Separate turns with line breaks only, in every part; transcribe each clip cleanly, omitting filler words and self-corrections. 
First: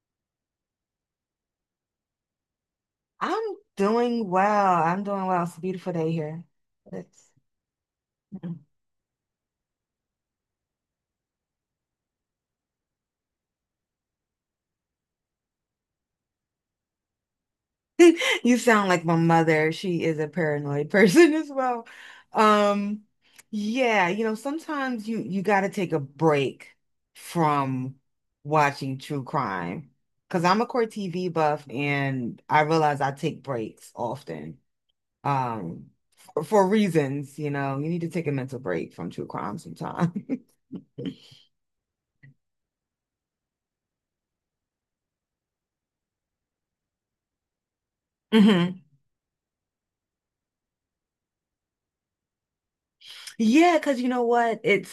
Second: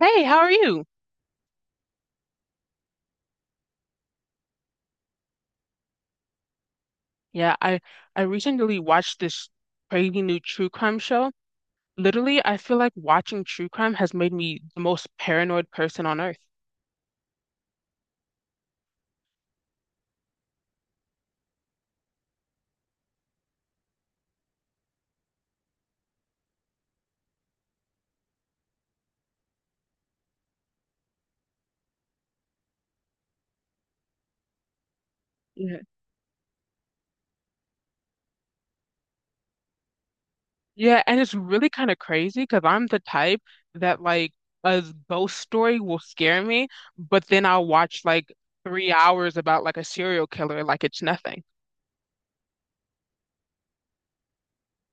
Hey, how are you?
I'm doing well. I'm doing well. It's a beautiful day here. It's,
Yeah, I recently watched this crazy new true crime show. Literally, I feel like watching true crime has made me the most paranoid person on earth.
you sound like my mother. She is a paranoid person as well. Um, yeah, you know, sometimes you got to take a break from watching true crime because I'm a core TV buff and I realize I take breaks often.
Yeah.
Um, for reasons, you know, you need to take a mental break from true crime sometimes.
Yeah, and it's really kind of crazy because I'm the type that like a ghost story will scare me, but then I'll watch like
Hmm.
3 hours about like a serial killer like it's nothing.
Yeah, because you know what? It's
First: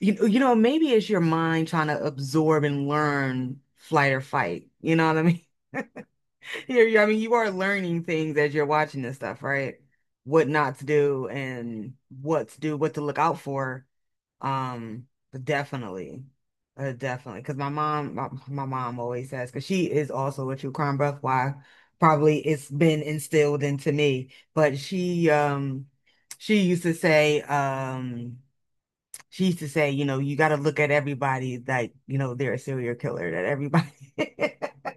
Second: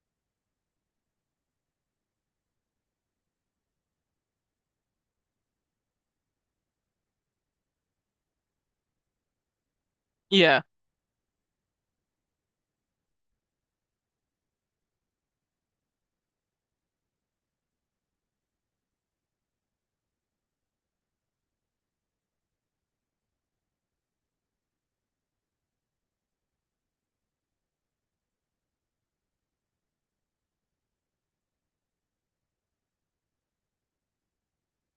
maybe it's your mind trying to absorb and learn flight or fight. You know what I mean? I mean, you are learning things as you're watching this stuff, right? What
Yeah.
not to do and what to do, what to look out for. But definitely, definitely. Because my mom, my mom always says, because she is also a true crime buff. Why? Probably it's been instilled into me. But she used to say, um she used to say, you know, you got to look at everybody like, you know, they're a serial killer, that everybody,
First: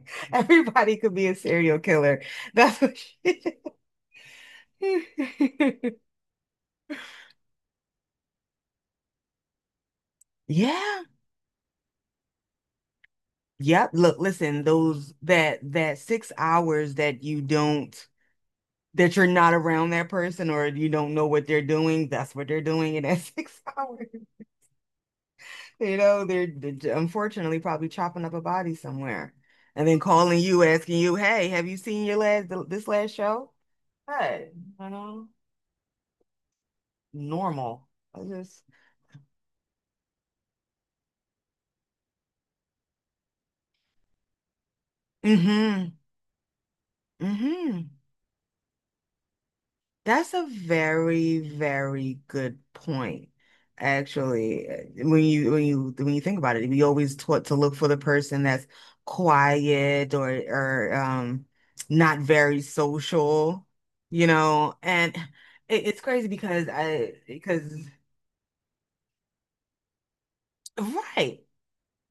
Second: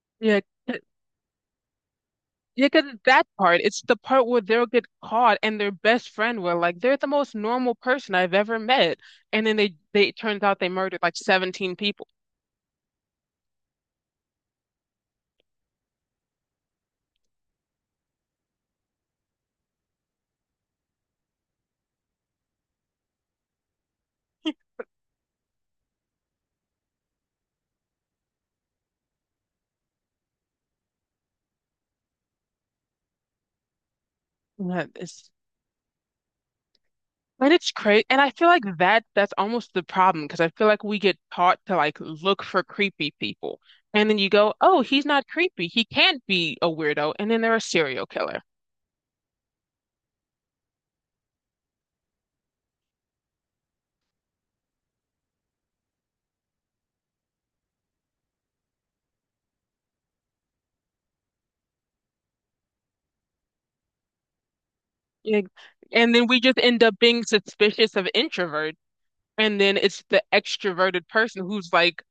Yeah.
everybody could be a serial killer.
Yeah,
That's
because
what
that
she,
part, it's the part where they'll get caught and their best friend will like they're the most normal person I've ever met. And then they it turns out they murdered
yeah.
like 17 people.
Yep. Look, listen, those, that 6 hours that you don't, that you're not around that person or you don't know what they're doing, that's what they're doing in that 6 hours. You know, they're unfortunately probably chopping up a body somewhere. And then calling you, asking you, "Hey, have you seen your last this last show?" Good.
That
You know,
is. And it's
normal.
crazy. And
I
I feel like
just,
that's almost the problem because I feel like we get taught to like look for creepy people. And then you go, "Oh, he's not creepy. He
mm-hmm,
can't be a weirdo." And then they're a
mm-hmm.
serial killer.
That's a very, very good point. Actually, when you think about it, we always taught to look for the person that's quiet or not very social, you know. And
Like,
it's
and then
crazy
we just
because
end up being
I because
suspicious of introverts. And then it's the extroverted
right,
person who's like,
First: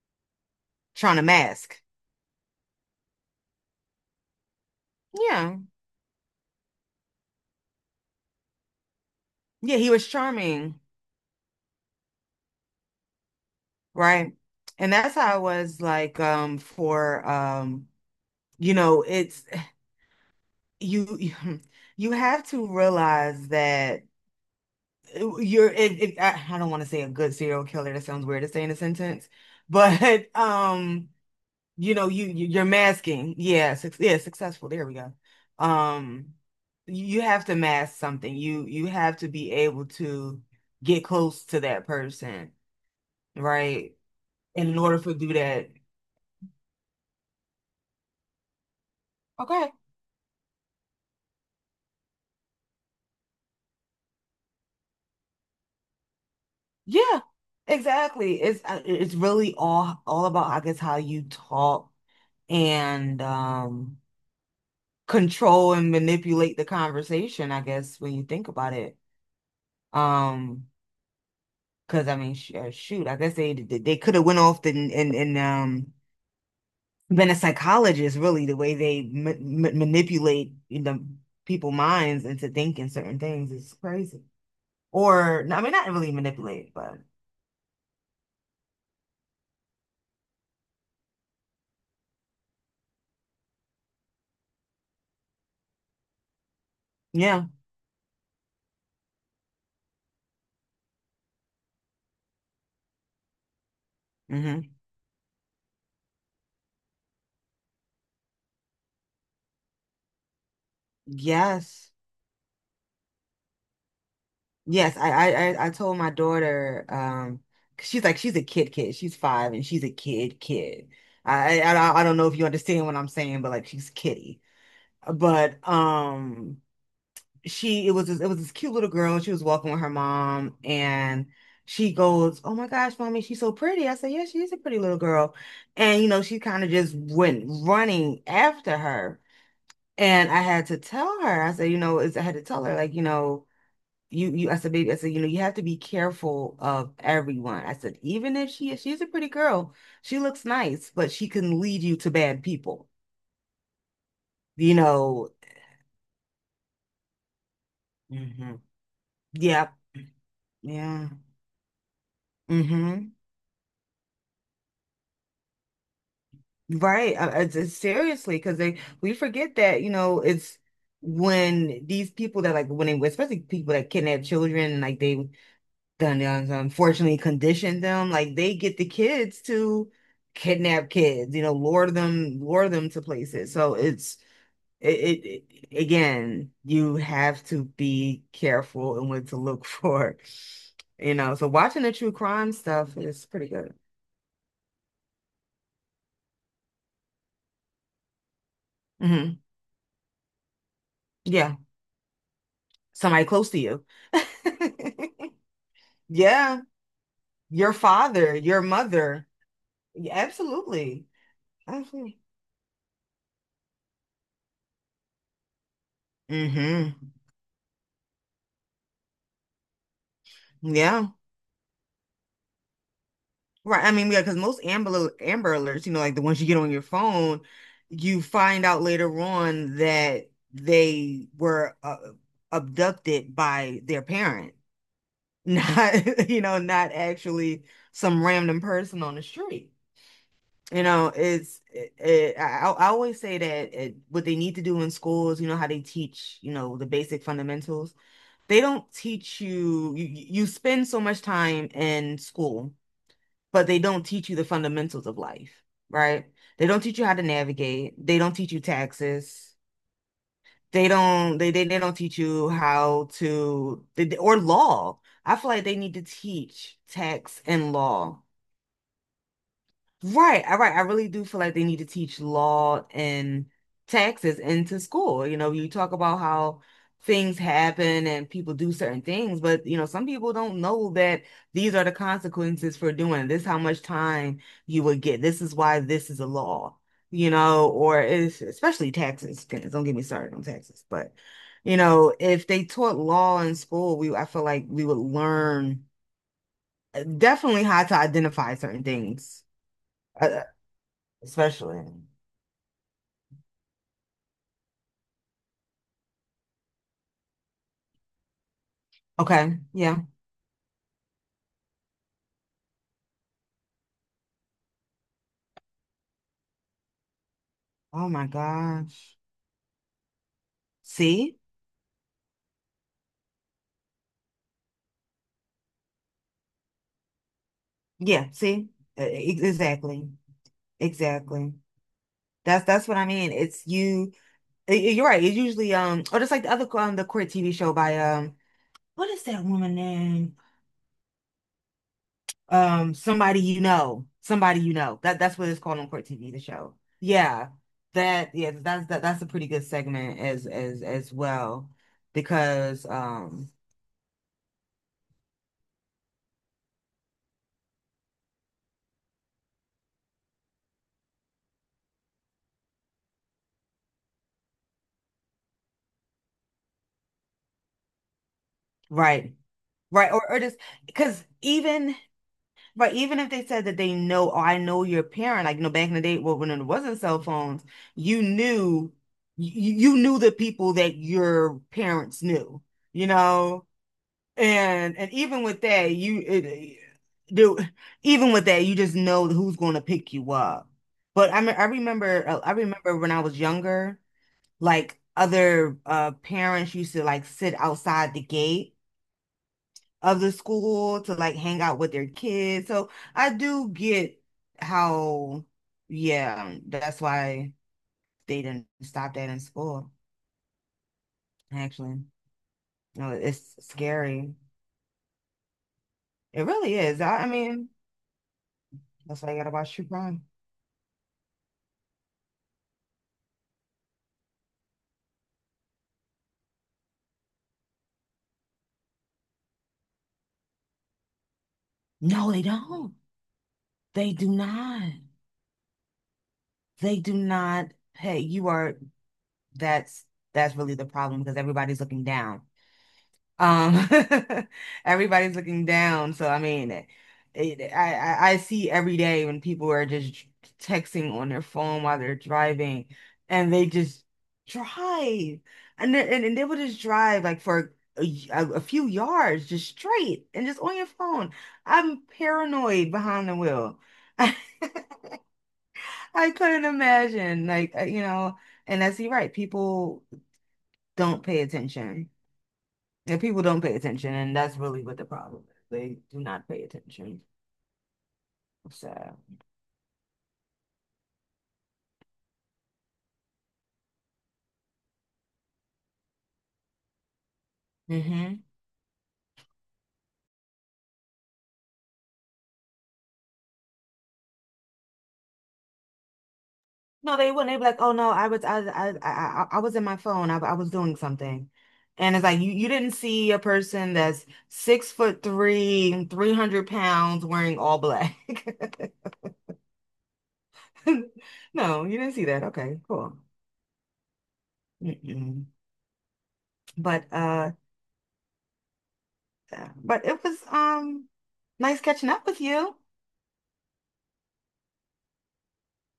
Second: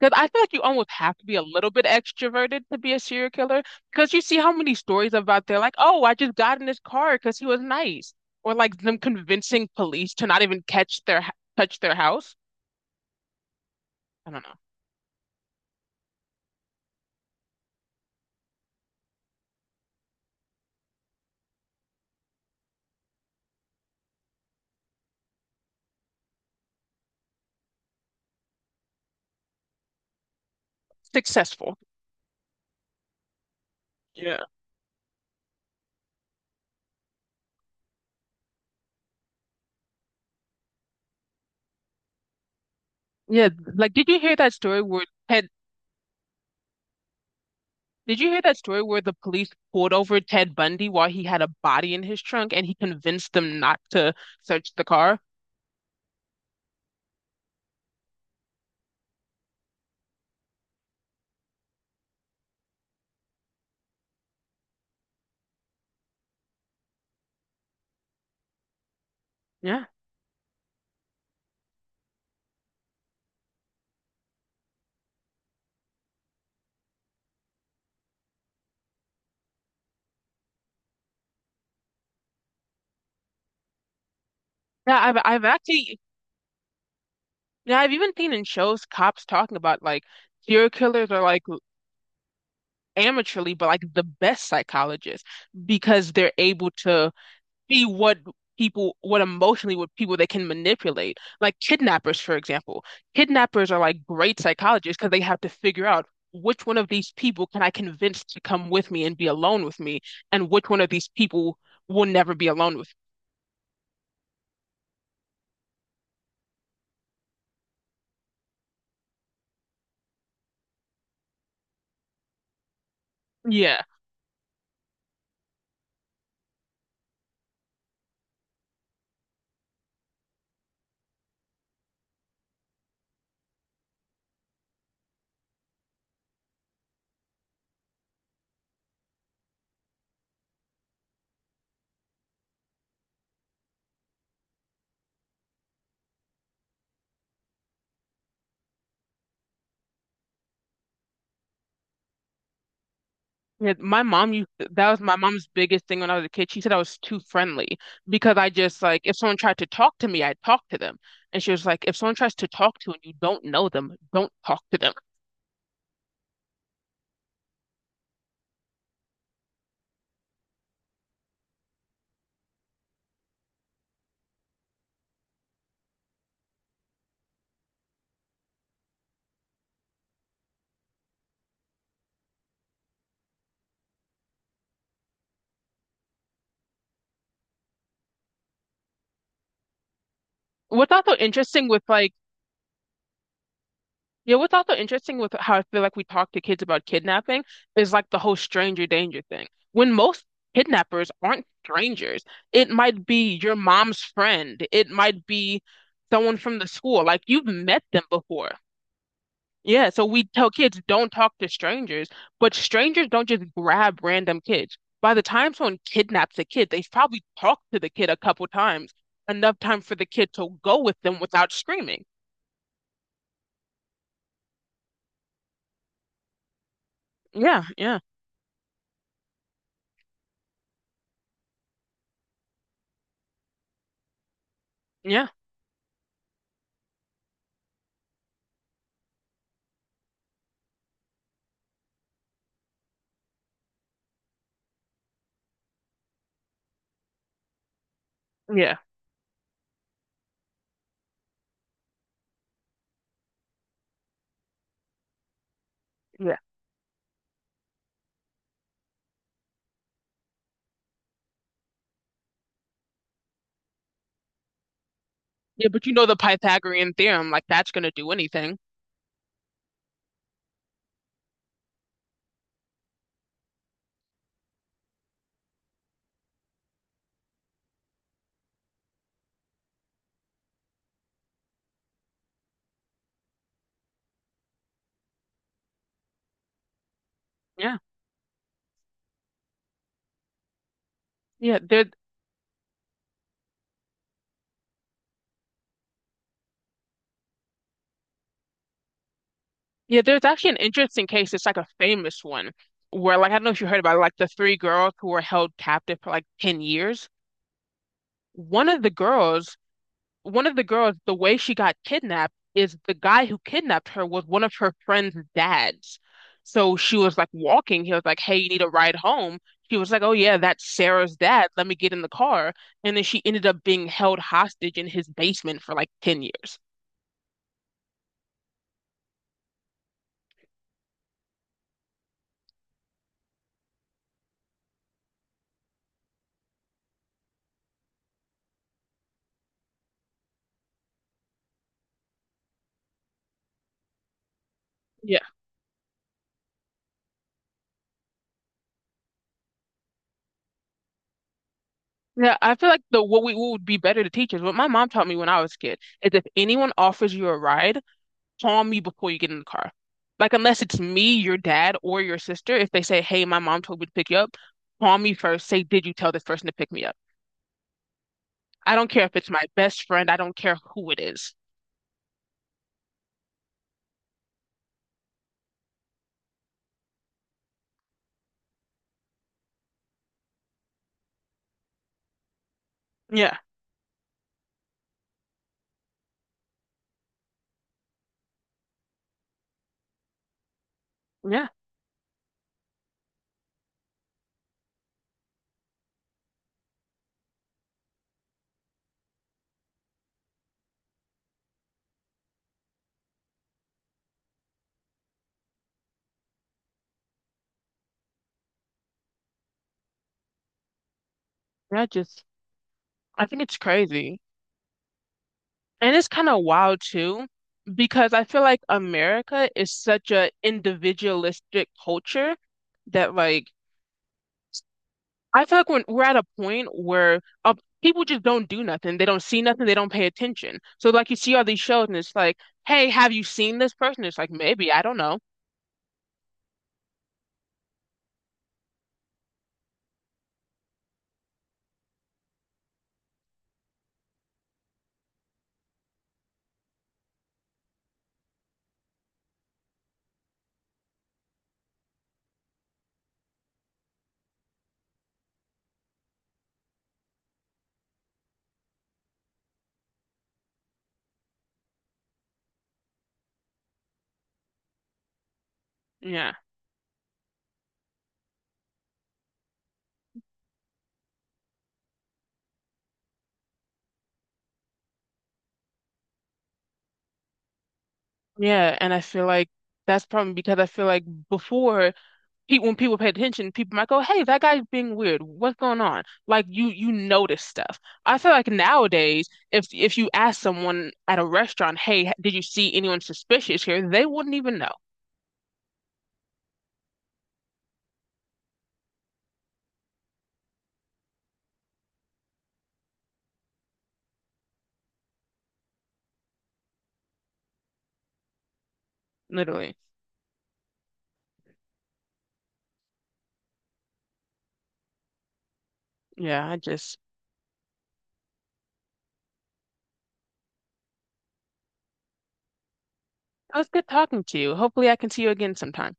because I feel like you almost have
trying to
to be a little
mask.
bit extroverted to be a serial killer. Because you see how many stories about they're
Yeah,
like, oh, I just got in his car because he was nice, or like them convincing
yeah, he was
police to not even
charming.
catch their touch their house. I
Right.
don't know.
And that's how it was like, for you know, it's, you you have to realize that, I don't want to say a good serial killer — that sounds weird to say in a sentence — but
Successful.
you know, you're masking. Yeah, suc yeah,
Yeah.
successful, there we go. um you have to mask something. You have to be able to get close to that person,
Yeah. Like,
right,
did you hear that
and in
story
order
where
for do
Ted?
that.
Did you hear that story where the police
Okay.
pulled over Ted Bundy while he had a body in his trunk and he convinced them not to search the car?
Yeah, exactly. It's really all about, I guess, how you talk and control and manipulate the conversation, I guess, when you think about it.
Yeah.
Um, because I mean, sh shoot, I guess they could have went off and been a psychologist, really. The way they ma ma manipulate, you know, people minds into thinking certain things is crazy.
Yeah, I've
Or I mean, not
actually
really manipulate, but
yeah, I've even seen in shows cops talking about like serial killers are like amateurly, but like the best psychologists because they're able to
yeah.
see what people, what emotionally, what people they can manipulate. Like kidnappers, for example. Kidnappers are like great
Hmm.
psychologists because they have to figure out which one of these people can I convince to come with me and be alone with me, and which one of these people
Yes.
will never be alone with
Yes, I told my daughter, 'cause she's a kid kid. She's 5 and she's a kid kid. I don't know if you understand what I'm saying, but
me.
like
Yeah.
she's kitty. But, she it was this cute little girl. She was walking with her mom, and she goes, "Oh my gosh, mommy, she's so pretty." I said, "Yeah, she is a pretty little girl," and she kind of just went running after her, and I had to tell her. I said, "You know, it's, I had to tell her like you know." you I said, "Baby," I said, you know, you have to be careful of everyone. I said, even if she's a pretty girl, she looks nice, but she can lead you to bad people,
Yeah, my mom used to-
you
that was my
know.
mom's biggest thing when I was a kid. She said I was too friendly because I
Hmm.
just like if someone tried to
Yeah.
talk to me, I'd talk to them.
Yeah.
And she was like, if someone tries to talk to you and
Hmm.
you don't know them, don't talk to them.
Right. Seriously, because they we forget that, you know, it's when these people, that, like, when they, especially people that kidnap children, like they unfortunately conditioned them, like they get the kids to kidnap kids, you know, lure them to places. So it's, it, again, you have to be careful and what to look for,
What's
you
also
know. So
interesting with
watching the true
like
crime stuff is pretty good.
yeah, what's also interesting with how I feel like we talk to kids about kidnapping is like the whole stranger danger
Hmm.
thing. When most kidnappers aren't
Yeah.
strangers, it might
Somebody
be
close
your
to you.
mom's friend, it might be someone from
Yeah.
the school. Like you've
Your
met them
father,
before.
your mother.
Yeah, so
Yeah,
we tell kids
absolutely.
don't talk to strangers,
Absolutely.
but strangers don't just grab random kids. By the time someone kidnaps a kid, they've
Hmm.
probably talked to the kid a couple times, enough time for the kid to go with
Yeah.
them without screaming.
Right. I mean, yeah, because most Amber Alerts, you know, like the ones you get on your phone,
Yeah, yeah,
you find out later on that they were, abducted by their parent,
yeah,
not, you know, not actually some random person on the street. You know, it's, I always say that, it, what they need to do in schools, you know, how they teach, you know, the basic fundamentals. They
yeah,
don't teach you, you, you spend so much time in school, but they don't teach you the fundamentals of life, right?
yeah.
They don't teach you how to navigate. They don't teach you taxes. They don't teach you how to they- or law. I feel like
Yeah,
they
but you
need to
know the
teach
Pythagorean theorem,
tax
like that's
and
gonna do
law.
anything.
Right. I really do feel like they need to teach law and taxes into school. You know, you talk about how things happen and people do certain things, but, you know, some people don't know that these are the consequences for doing this, how much time you would get. This is why this is a law, you know,
Yeah,
or if, especially taxes. Goodness, don't get me started on taxes. But,
yeah.
you
There,
know, if they taught law in school, we I feel like we would learn, definitely, how to identify certain things,
yeah, there's
uh,
actually an interesting case, it's like a
especially.
famous one where like I don't know if you heard about it, like the three girls who were held captive for like 10 years. One of the girls
Okay, yeah.
one of the girls, the way she got kidnapped is the guy who kidnapped her was one of her friend's dads. So she was like walking. He was
Oh
like,
my
hey, you need a ride
gosh.
home? She was like, oh, yeah, that's Sarah's
See?
dad. Let me get in the car. And then she ended up being held hostage in his basement for like 10 years.
Yeah, see? Exactly. Exactly. That's what I mean. It's, you, you're right. It's usually, or just like the other, the court TV show by, what is that woman name? Somebody you know. Somebody you know.
Yeah.
That's what it's called on court TV, the show. Yeah. That, yeah, that's a pretty good segment as, as well,
Yeah, I feel like
because,
the what we what would be better to teachers. What my mom taught me when I was a kid is if anyone offers you a ride, calm you before you get in the car. Like, unless it's me, your dad, or your sister, if they say, hey, my mom told me to pick you up, call me first. Say, did you tell this person to pick me up? I don't care if it's
right.
my best friend.
Right.
I
Or
don't
or just,
care who it
because,
is.
even but even if they said that they know, oh, I know your parent, like, you know, back in the day, well, when it wasn't cell phones, you knew, you knew the people that your parents knew, you
Yeah.
know? And even with that, do, even with that, you just know who's going to pick you up. But I
Yeah.
mean, I remember when I was younger, like other, parents used to like sit outside the gate of the school to like hang out with their kids. So I do get how, yeah, that's why they didn't stop that in school,
Yeah.
actually.
Just,
No,
I think
it's
it's crazy.
scary.
And it's kind
It
of
really
wild
is.
too,
I mean,
because I feel like
that's why you
America
gotta
is
watch true
such
crime.
a individualistic culture that, like, I feel like when we're at a point where people just don't do nothing. They don't see nothing. They don't pay attention. So like you see all these shows and it's
No,
like,
they
hey,
don't.
have you seen this person?
They
It's
do
like, maybe, I
not.
don't know.
They do not. Hey, you are, that's, that's really the problem, because everybody's looking down. Um, everybody's looking down. So I mean, I see every day when people are just texting on their phone while they're driving, and they just drive, and they will just drive like for a, a few yards, just straight, and just on your phone. I'm paranoid behind the wheel. I
Yeah.
couldn't imagine, like, you know, and that's, you're right. People don't pay attention. And people don't pay attention, and that's really what the problem is. They do not pay attention.
Yeah. And I
So,
feel like that's probably because I feel like before pe when people paid attention, people might go, hey, that guy's being weird. What's going on? Like you notice stuff. I feel
hmm,
like nowadays, if you ask someone at a restaurant, hey, did you see anyone suspicious here? They wouldn't even know.
no, they wouldn't. They'd be like, "Oh no, I was, I was in my phone. I was doing something." And it's like, you didn't see a person that's 6'3", 300 pounds, wearing all black.
Literally.
No, you didn't see that. Okay, cool. Mm-mm.
Yeah, I just
But, but it was, nice catching up with you.
it was good talking to you. Hopefully, I can see you again sometime.